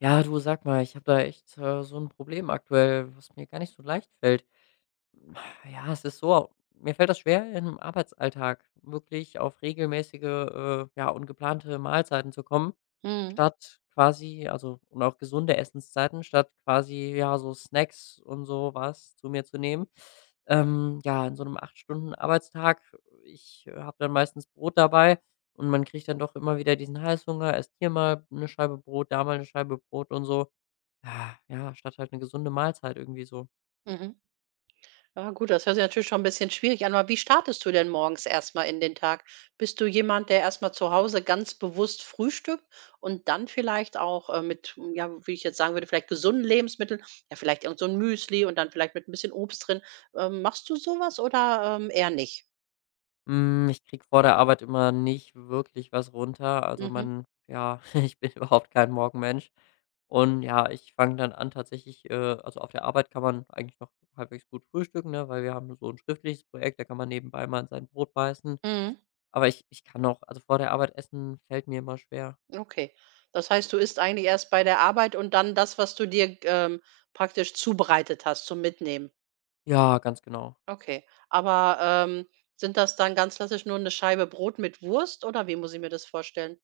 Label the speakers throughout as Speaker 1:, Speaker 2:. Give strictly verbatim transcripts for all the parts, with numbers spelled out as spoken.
Speaker 1: Ja, du sag mal, ich habe da echt äh, so ein Problem aktuell, was mir gar nicht so leicht fällt. Ja, es ist so, mir fällt das schwer, im Arbeitsalltag wirklich auf regelmäßige, äh, ja, und geplante Mahlzeiten zu kommen,
Speaker 2: Mhm,
Speaker 1: statt quasi, also und auch gesunde Essenszeiten, statt quasi, ja, so Snacks und so was zu mir zu nehmen. Ähm, ja, in so einem acht Stunden Arbeitstag, ich habe dann meistens Brot dabei. Und man kriegt dann doch immer wieder diesen Heißhunger, esst hier mal eine Scheibe Brot, da mal eine Scheibe Brot und so. Ah, ja, statt halt 'ne gesunde Mahlzeit irgendwie so.
Speaker 2: mhm. Ja gut, das hört sich natürlich schon ein bisschen schwierig an, aber wie startest du denn morgens erstmal in den Tag? Bist du jemand, der erstmal zu Hause ganz bewusst frühstückt und dann vielleicht auch, äh, mit, hm, ja, wie ich jetzt sagen würde, vielleicht gesunden Lebensmitteln, ja, vielleicht irgend so ein Müsli und dann vielleicht mit ein bisschen Obst drin. Ähm, machst du sowas oder, ähm, eher nicht?
Speaker 1: Hm, ich kriege vor der Arbeit immer nicht wirklich was runter. Also,
Speaker 2: Mhm,
Speaker 1: man ja, ich bin überhaupt kein Morgenmensch. Und ja, ich fange dann an tatsächlich äh, also, auf der Arbeit kann man eigentlich noch halbwegs gut frühstücken, ne, weil wir haben so 'n schriftliches Projekt, da kann man nebenbei mal in sein Brot beißen.
Speaker 2: mhm,
Speaker 1: Aber ich ich kann auch, also, vor der Arbeit essen fällt mir immer schwer.
Speaker 2: okay. Das heißt, du isst eigentlich erst bei der Arbeit und dann das, was du dir, ähm, praktisch zubereitet hast zum Mitnehmen?
Speaker 1: Ja, ganz genau.
Speaker 2: Okay. Aber, ähm, sind das dann ganz klassisch nur eine Scheibe Brot mit Wurst oder wie muss ich mir das vorstellen?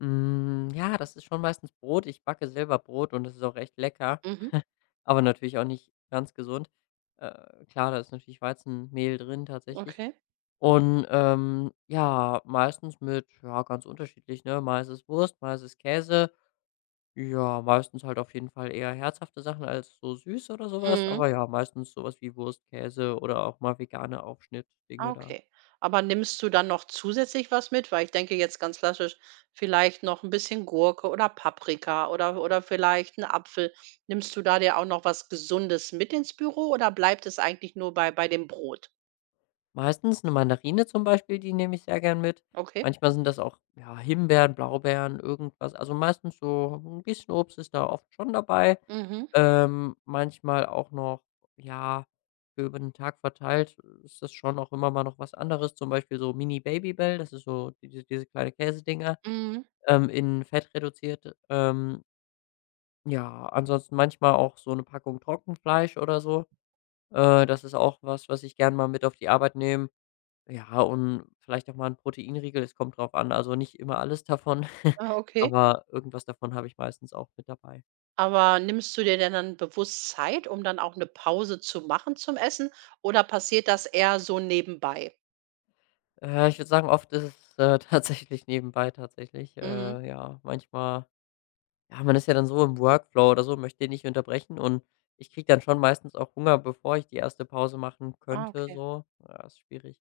Speaker 1: Hm, ja, das ist schon meistens Brot. Ich backe selber Brot und das ist auch recht lecker.
Speaker 2: Mhm,
Speaker 1: Aber natürlich auch nicht ganz gesund. Äh, klar, da ist natürlich Weizenmehl drin tatsächlich.
Speaker 2: okay.
Speaker 1: Und ähm, ja, meistens mit, ja, ganz unterschiedlich, ne? Mal ist es Wurst, mal ist es Käse. Ja, meistens halt auf jeden Fall eher herzhafte Sachen als so süß oder sowas.
Speaker 2: Mhm,
Speaker 1: Aber ja, meistens sowas wie Wurst, Käse oder auch mal vegane Aufschnittdinge
Speaker 2: ah,
Speaker 1: da.
Speaker 2: okay. Aber nimmst du dann noch zusätzlich was mit? Weil ich denke jetzt ganz klassisch vielleicht noch ein bisschen Gurke oder Paprika oder oder vielleicht 'n Apfel. Nimmst du da dir auch noch was Gesundes mit ins Büro oder bleibt es eigentlich nur bei bei dem Brot?
Speaker 1: Meistens eine Mandarine zum Beispiel, die nehme ich sehr gern mit.
Speaker 2: Okay.
Speaker 1: Manchmal sind das auch, ja, Himbeeren, Blaubeeren, irgendwas. Also, meistens so hm, ein bisschen Obst ist da oft schon dabei.
Speaker 2: Mhm,
Speaker 1: Ähm, manchmal auch noch, ja, für über den Tag verteilt ist das schon auch immer mal noch was anderes, zum Beispiel so Mini Babybel, das ist so diese diese kleine Käsedinger,
Speaker 2: mhm.
Speaker 1: ähm, in Fett reduziert. Ähm, ja, ansonsten manchmal auch so eine Packung Trockenfleisch oder so. Äh, das ist auch was, was ich gern mal mit auf die Arbeit nehme. Ja, und vielleicht auch mal 'n Proteinriegel, es kommt drauf an, also nicht immer alles davon,
Speaker 2: Ah, okay.
Speaker 1: aber irgendwas davon habe ich meistens auch mit dabei.
Speaker 2: Aber nimmst du dir denn dann bewusst Zeit, um dann auch eine Pause zu machen zum Essen oder passiert das eher so nebenbei?
Speaker 1: Äh, ich würde sagen, oft ist es, äh, tatsächlich nebenbei tatsächlich.
Speaker 2: Mhm.
Speaker 1: Äh, ja, manchmal ja, man ist ja dann so im Workflow oder so, möchte den nicht unterbrechen, und ich kriege dann schon meistens auch Hunger, bevor ich die erste Pause machen
Speaker 2: Ah,
Speaker 1: könnte
Speaker 2: okay.
Speaker 1: so. Ja, ist schwierig.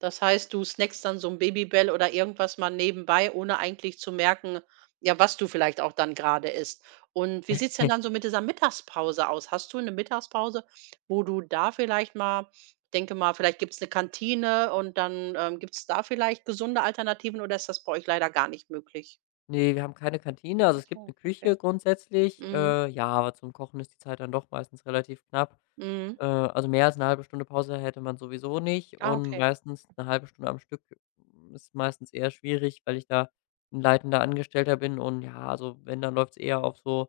Speaker 2: Das heißt, du snackst dann so ein Babybell oder irgendwas mal nebenbei, ohne eigentlich zu merken, ja, was du vielleicht auch dann gerade isst. Und wie sieht's denn dann so mit dieser Mittagspause aus? Hast du eine Mittagspause, wo du da vielleicht mal denke mal, vielleicht gibt's eine Kantine und dann, ähm, gibt's da vielleicht gesunde Alternativen oder ist das bei euch leider gar nicht möglich?
Speaker 1: Ne, wir haben keine Kantine. Also,
Speaker 2: Ach
Speaker 1: es gibt eine
Speaker 2: so, okay.
Speaker 1: Küche grundsätzlich,
Speaker 2: Mhm.
Speaker 1: äh, ja, aber zum Kochen ist die Zeit dann doch meistens relativ knapp.
Speaker 2: Mhm.
Speaker 1: Äh, also, mehr als eine halbe Stunde Pause hätte man sowieso nicht,
Speaker 2: Ah,
Speaker 1: und
Speaker 2: okay.
Speaker 1: meistens eine halbe Stunde am Stück mm, ist meistens eher schwierig, weil ich da ein leitender Angestellter bin und ja, also, wenn, dann läuft's eher auf so,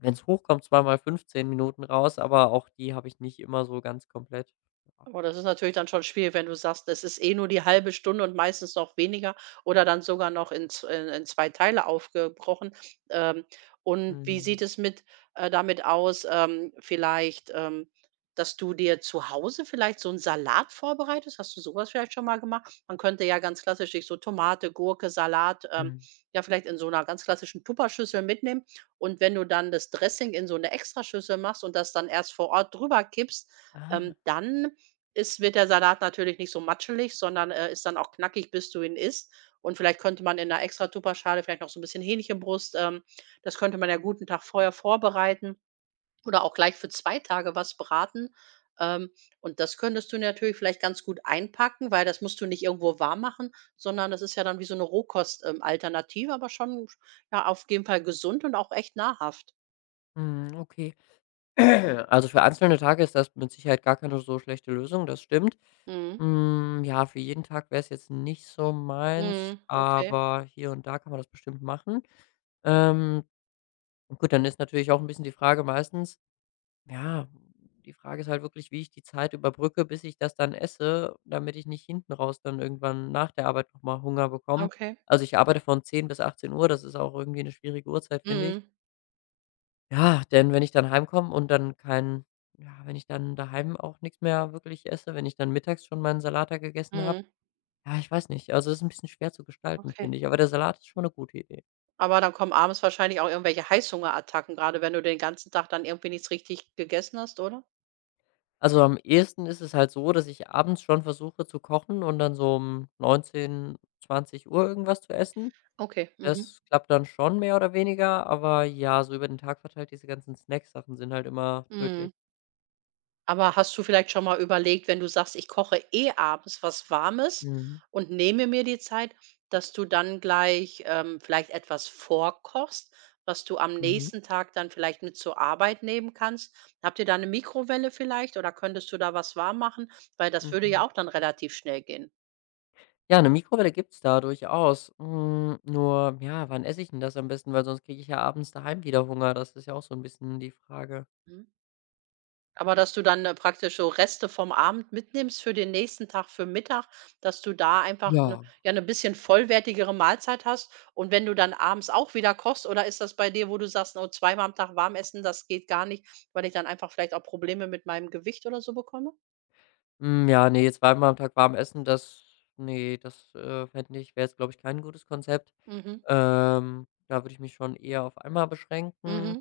Speaker 1: wenn's hochkommt, zweimal fünfzehn Minuten raus, aber auch die habe ich nicht immer so ganz komplett. Ja.
Speaker 2: Aber das ist natürlich dann schon schwierig, wenn du sagst, es ist eh nur die halbe Stunde und meistens noch weniger oder dann sogar noch in, z- in, in zwei Teile aufgebrochen. Ähm, und wie
Speaker 1: Mhm.
Speaker 2: sieht es mit äh, damit aus, ähm, vielleicht, ähm, dass du dir zu Hause vielleicht so einen Salat vorbereitest? Hast du sowas vielleicht schon mal gemacht? Man könnte ja ganz klassisch sich so Tomate, Gurke, Salat, ähm,
Speaker 1: Mhm.
Speaker 2: ja, vielleicht in so einer ganz klassischen Tupperschüssel mitnehmen. Und wenn du dann das Dressing in so eine Extraschüssel machst und das dann erst vor Ort drüber kippst,
Speaker 1: Ah,
Speaker 2: ähm, dann ist wird der Salat natürlich nicht so matschelig, sondern, äh, ist dann auch knackig, bis du ihn isst. Und vielleicht könnte man in 'ner extra Tupperschale vielleicht noch so ein bisschen Hähnchenbrust, ähm, das könnte man ja guten Tag vorher vorbereiten oder auch gleich für zwei Tage was braten. Ähm, und das könntest du natürlich vielleicht ganz gut einpacken, weil das musst du nicht irgendwo warm machen, sondern das ist ja dann wie so eine Rohkost, ähm, Alternative, aber schon ja, auf jeden Fall gesund und auch echt nahrhaft.
Speaker 1: mhm, okay. Ja, also für einzelne Tage ist das mit Sicherheit gar keine so schlechte Lösung, das stimmt.
Speaker 2: Mhm.
Speaker 1: Hm, ja, für jeden Tag wäre es jetzt nicht so meins,
Speaker 2: Mhm. Okay,
Speaker 1: aber hier und da kann man das bestimmt machen. Ähm, gut, dann ist natürlich auch ein bisschen die Frage meistens, ja, die Frage ist halt wirklich, wie ich die Zeit überbrücke, bis ich das dann esse, damit ich nicht hinten raus dann irgendwann nach der Arbeit noch mal Hunger bekomme.
Speaker 2: okay.
Speaker 1: Also, ich arbeite von zehn bis achtzehn Uhr. Das ist auch irgendwie eine schwierige Uhrzeit, finde ich.
Speaker 2: Mhm.
Speaker 1: Ja, denn wenn ich dann heimkomme und dann kein, ja, wenn ich dann daheim auch nichts mehr wirklich esse, wenn ich dann mittags schon meinen Salat da gegessen habe,
Speaker 2: Mhm.
Speaker 1: ja, ich weiß nicht. Also, das ist ein bisschen schwer zu gestalten,
Speaker 2: Okay.
Speaker 1: finde ich, aber der Salat ist schon eine gute Idee.
Speaker 2: Aber dann kommen abends wahrscheinlich auch irgendwelche Heißhungerattacken, gerade wenn du den ganzen Tag dann irgendwie nichts richtig gegessen hast, oder?
Speaker 1: Also, am ehesten ist es halt so, dass ich abends schon versuche zu kochen und dann so um neunzehn Uhr irgendwas zu essen.
Speaker 2: Okay, mhm.
Speaker 1: Das klappt dann schon mehr oder weniger, aber ja, so über den Tag verteilt, diese ganzen Snacksachen sind halt immer
Speaker 2: Mhm.
Speaker 1: tödlich.
Speaker 2: Aber hast du vielleicht schon mal überlegt, wenn du sagst: „Ich koche eh abends was Warmes
Speaker 1: Mhm.
Speaker 2: und nehme mir die Zeit“, dass du dann gleich, ähm, vielleicht etwas vorkochst, was du am
Speaker 1: Mhm.
Speaker 2: nächsten Tag dann vielleicht mit zur Arbeit nehmen kannst? Habt ihr da eine Mikrowelle vielleicht oder könntest du da was warm machen? Weil das würde
Speaker 1: Mhm.
Speaker 2: ja auch dann relativ schnell gehen.
Speaker 1: Ja, eine Mikrowelle gibt's da durchaus. Hm, nur, ja, wann esse ich denn das am besten? Weil sonst kriege ich ja abends daheim wieder Hunger. Das ist ja auch so ein bisschen die Frage.
Speaker 2: Mhm. Aber dass du dann, äh, praktisch so Reste vom Abend mitnimmst für den nächsten Tag für Mittag, dass du da einfach 'ne
Speaker 1: Ja.
Speaker 2: ja, eine bisschen vollwertigere Mahlzeit hast und wenn du dann abends auch wieder kochst oder ist das bei dir, wo du sagst: „Oh, zweimal am Tag warm essen, das geht gar nicht, weil ich dann einfach vielleicht auch Probleme mit meinem Gewicht oder so bekomme?“
Speaker 1: Hm, ja, ne, zweimal am Tag warm essen, das, nee, das, äh, fände ich, wäre jetzt, glaube ich, kein gutes Konzept.
Speaker 2: Mhm.
Speaker 1: Ähm, da würde ich mich schon eher auf einmal beschränken.
Speaker 2: Mhm.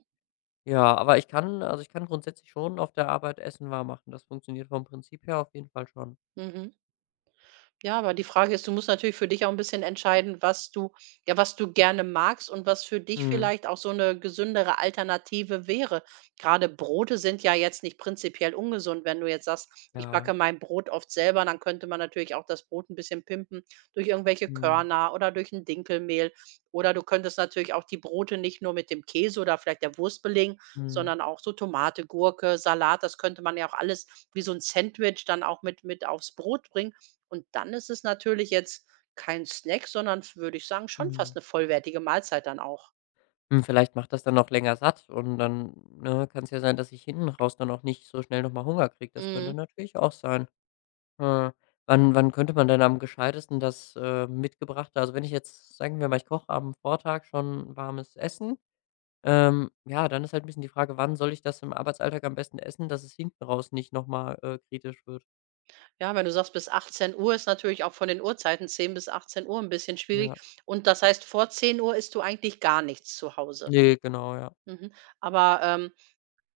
Speaker 1: Ja, aber ich kann, also, ich kann grundsätzlich schon auf der Arbeit Essen warm machen. Das funktioniert vom Prinzip her auf jeden Fall schon.
Speaker 2: Mhm. Ja, aber die Frage ist, du musst natürlich für dich auch ein bisschen entscheiden, was du ja, was du gerne magst und was für dich
Speaker 1: Mhm,
Speaker 2: vielleicht auch so eine gesündere Alternative wäre. Gerade Brote sind ja jetzt nicht prinzipiell ungesund. Wenn du jetzt sagst: „Ich
Speaker 1: ja.
Speaker 2: backe mein Brot oft selber“, dann könnte man natürlich auch das Brot ein bisschen pimpen durch irgendwelche
Speaker 1: Mhm,
Speaker 2: Körner oder durch ein Dinkelmehl. Oder du könntest natürlich auch die Brote nicht nur mit dem Käse oder vielleicht der Wurst belegen,
Speaker 1: mhm,
Speaker 2: sondern auch so Tomate, Gurke, Salat. Das könnte man ja auch alles wie so ein Sandwich dann auch mit mit aufs Brot bringen. Und dann ist es natürlich jetzt kein Snack, sondern würde ich sagen, schon
Speaker 1: mhm.
Speaker 2: fast eine vollwertige Mahlzeit dann auch.
Speaker 1: Hm, vielleicht macht das dann noch länger satt, und dann, ne, kann es ja sein, dass ich hinten raus dann auch nicht so schnell noch mal Hunger kriege. Das könnte
Speaker 2: Mhm.
Speaker 1: natürlich auch sein. Äh, wann wann könnte man denn am gescheitesten das, äh, mitgebrachte, also, wenn ich jetzt, sagen wir mal, ich koche am Vortag schon warmes Essen, ähm, ja, dann ist halt ein bisschen die Frage, wann soll ich das im Arbeitsalltag am besten essen, dass es hinten raus nicht noch mal, äh, kritisch wird?
Speaker 2: Ja, wenn du sagst, bis achtzehn Uhr ist natürlich auch von den Uhrzeiten zehn bis achtzehn Uhr ein bisschen
Speaker 1: Ja.
Speaker 2: schwierig. Und das heißt, vor zehn Uhr isst du eigentlich gar nichts zu Hause.
Speaker 1: Ne, genau, ja.
Speaker 2: Mhm. Aber, ähm,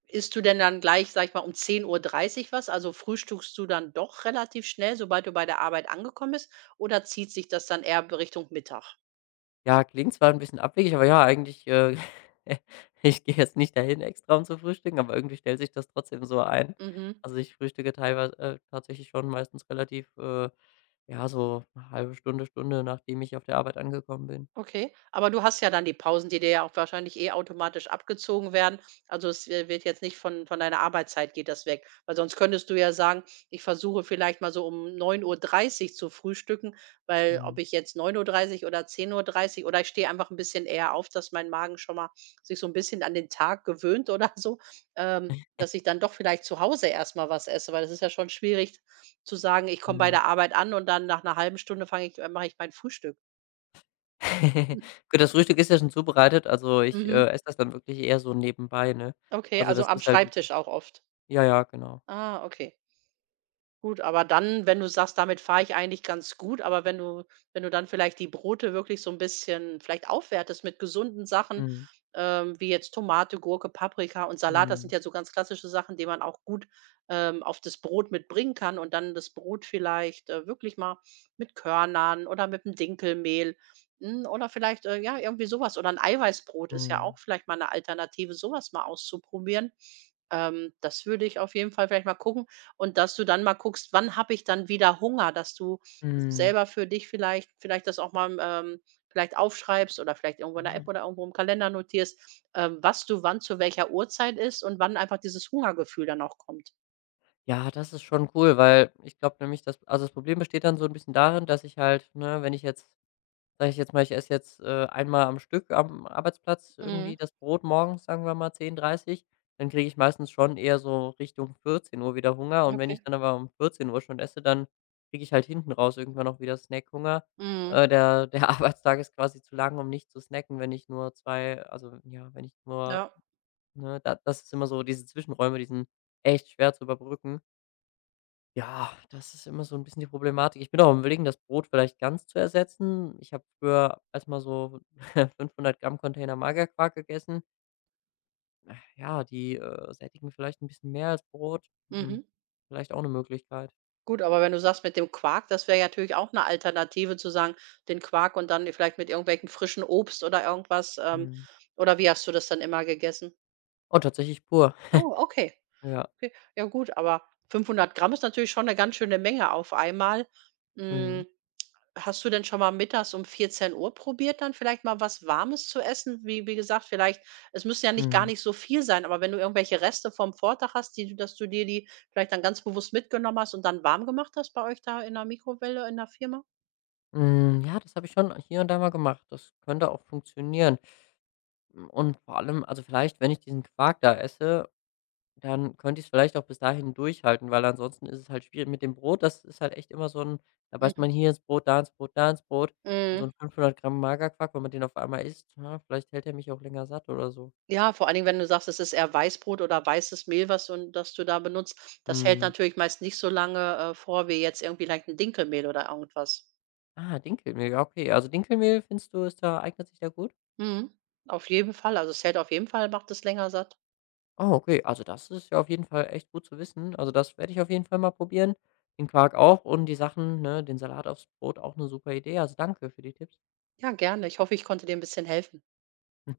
Speaker 2: isst du denn dann gleich, sage ich mal, um zehn Uhr dreißig was? Also, frühstückst du dann doch relativ schnell, sobald du bei der Arbeit angekommen bist, oder zieht sich das dann eher Richtung Mittag?
Speaker 1: Ja, klingt zwar ein bisschen abwegig, aber ja, eigentlich, äh ich gehe jetzt nicht dahin extra, um zu frühstücken, aber irgendwie stellt sich das trotzdem so ein.
Speaker 2: Mhm.
Speaker 1: Also, ich frühstücke teilweise äh, tatsächlich schon meistens relativ, äh, ja, so 'ne eine Stunde, Stunde, nachdem ich auf der Arbeit angekommen bin.
Speaker 2: Okay, aber du hast ja dann die Pausen, die dir ja auch wahrscheinlich eh automatisch abgezogen werden. Also es, äh, wird jetzt nicht von, von deiner Arbeitszeit geht das weg. Weil sonst könntest du ja sagen, ich versuche vielleicht mal so um neun Uhr dreißig zu frühstücken, weil ob
Speaker 1: Mhm,
Speaker 2: ich jetzt neun Uhr dreißig oder zehn Uhr dreißig oder ich stehe einfach ein bisschen eher auf, dass mein Magen schon mal sich so ein bisschen an den Tag gewöhnt oder so, ähm, dass ich dann doch vielleicht zu Hause erstmal was esse, weil es ist ja schon schwierig zu sagen, ich komme bei
Speaker 1: mhm.
Speaker 2: der Arbeit an und dann nach einer halben Stunde fange ich, äh, mache ich mein Frühstück.
Speaker 1: Gut, das Frühstück ist ja schon zubereitet, also ich,
Speaker 2: Mhm.
Speaker 1: äh, esse das dann wirklich eher so nebenbei, ne?
Speaker 2: Okay,
Speaker 1: Also,
Speaker 2: also
Speaker 1: das
Speaker 2: am
Speaker 1: ist halt,
Speaker 2: Schreibtisch auch oft?
Speaker 1: ja, ja, genau.
Speaker 2: Ah, okay. Gut, aber dann, wenn du sagst, damit fahre ich eigentlich ganz gut, aber wenn du wenn du dann vielleicht die Brote wirklich so ein bisschen vielleicht aufwertest mit gesunden Sachen,
Speaker 1: Mhm,
Speaker 2: ähm, wie jetzt Tomate, Gurke, Paprika und Salat, das
Speaker 1: mhm,
Speaker 2: sind ja so ganz klassische Sachen, die man auch gut, ähm, auf das Brot mitbringen kann und dann das Brot vielleicht, äh, wirklich mal mit Körnern oder mit dem Dinkelmehl, hm, oder vielleicht, äh, ja, irgendwie sowas oder ein Eiweißbrot ist ja
Speaker 1: mhm,
Speaker 2: auch vielleicht mal eine Alternative, sowas mal auszuprobieren. Ähm, das würde ich auf jeden Fall vielleicht mal gucken. Und dass du dann mal guckst, wann habe ich dann wieder Hunger, dass du
Speaker 1: mhm.
Speaker 2: selber für dich vielleicht vielleicht das auch mal, ähm vielleicht aufschreibst oder vielleicht irgendwo in der
Speaker 1: Ah.
Speaker 2: App oder irgendwo im Kalender notierst, ähm, was du wann zu welcher Uhrzeit isst und wann einfach dieses Hungergefühl dann auch kommt.
Speaker 1: Ja, das ist schon cool, weil ich glaube nämlich, dass, also, das Problem besteht dann so ein bisschen darin, dass ich halt, ne, wenn ich jetzt sage ich jetzt mal, ich esse jetzt, äh, einmal am Stück am Arbeitsplatz irgendwie
Speaker 2: Mhm,
Speaker 1: das Brot morgens, sagen wir mal zehn Uhr dreißig, dann kriege ich meistens schon eher so Richtung vierzehn Uhr wieder Hunger. Und wenn ich
Speaker 2: okay.
Speaker 1: dann aber um vierzehn Uhr schon esse, dann kriege ich halt hinten raus irgendwann auch wieder Snackhunger.
Speaker 2: Mhm.
Speaker 1: Äh, der der Arbeitstag ist quasi zu lang, um nicht zu snacken, wenn ich nur zwei, also, ja, wenn ich nur,
Speaker 2: Ja.
Speaker 1: ne, da, das ist immer so, diese Zwischenräume, die sind echt schwer zu überbrücken. Ja, das ist immer so ein bisschen die Problematik. Ich bin auch am Überlegen, das Brot vielleicht ganz zu ersetzen. Ich habe früher erstmal so fünfhundert Gramm Container Magerquark gegessen. Äh, ja, die, äh, sättigen vielleicht ein bisschen mehr als Brot. Mhm.
Speaker 2: Mhm.
Speaker 1: Vielleicht auch eine Möglichkeit.
Speaker 2: Gut, aber wenn du sagst mit dem Quark, das wäre ja natürlich auch eine Alternative zu sagen, den Quark und dann vielleicht mit irgendwelchem frischen Obst oder irgendwas, ähm
Speaker 1: Mhm.
Speaker 2: oder wie hast du das dann immer gegessen?
Speaker 1: Oh, tatsächlich pur.
Speaker 2: Oh, okay.
Speaker 1: Ja.
Speaker 2: Okay, ja gut, aber fünfhundert Gramm ist natürlich schon eine ganz schöne Menge auf einmal.
Speaker 1: Mhm.
Speaker 2: Hm, hast du denn schon mal mittags um vierzehn Uhr probiert, dann vielleicht mal was Warmes zu essen? Wie wie gesagt, vielleicht es müssen ja nicht gar
Speaker 1: Mhm.
Speaker 2: nicht so viel sein, aber wenn du irgendwelche Reste vom Vortag hast, die du dass du dir die vielleicht dann ganz bewusst mitgenommen hast und dann warm gemacht hast bei euch da in der Mikrowelle in der Firma?
Speaker 1: Hm, ja, das habe ich schon hier und da mal gemacht. Das könnte auch funktionieren. Hm, und vor allem, also, vielleicht, wenn ich diesen Quark da esse, dann könnte ich es vielleicht auch bis dahin durchhalten, weil ansonsten ist es halt schwierig mit dem Brot, das ist halt echt immer so ein, da beißt
Speaker 2: Mhm.
Speaker 1: man hier ins Brot, da ins Brot, da ins Brot, und so
Speaker 2: Mhm.
Speaker 1: ein fünfhundert Gramm Magerquark, wenn man den auf einmal isst, ja, vielleicht hält er mich auch länger satt oder so.
Speaker 2: Ja, vor allen Dingen, wenn du sagst, es ist eher Weißbrot oder weißes Mehl, was du das du da benutzt. Das hält
Speaker 1: Mhm.
Speaker 2: natürlich meist nicht so lange, äh, vor wie jetzt irgendwie leicht ein Dinkelmehl oder irgendwas.
Speaker 1: Ah, Dinkelmehl, ja, okay. Also, Dinkelmehl findest du, ist da, eignet sich da gut?
Speaker 2: Mhm. Auf jeden Fall. Also, es hält auf jeden Fall macht es länger satt.
Speaker 1: Ah, okay, also, das ist ja auf jeden Fall echt gut zu wissen. Also, das werde ich auf jeden Fall mal probieren. Den Quark auch und die Sachen, ne, den Salat aufs Brot, auch eine super Idee. Also, danke für die Tipps.
Speaker 2: Ja, gerne. Ich hoffe, ich konnte dir ein bisschen helfen.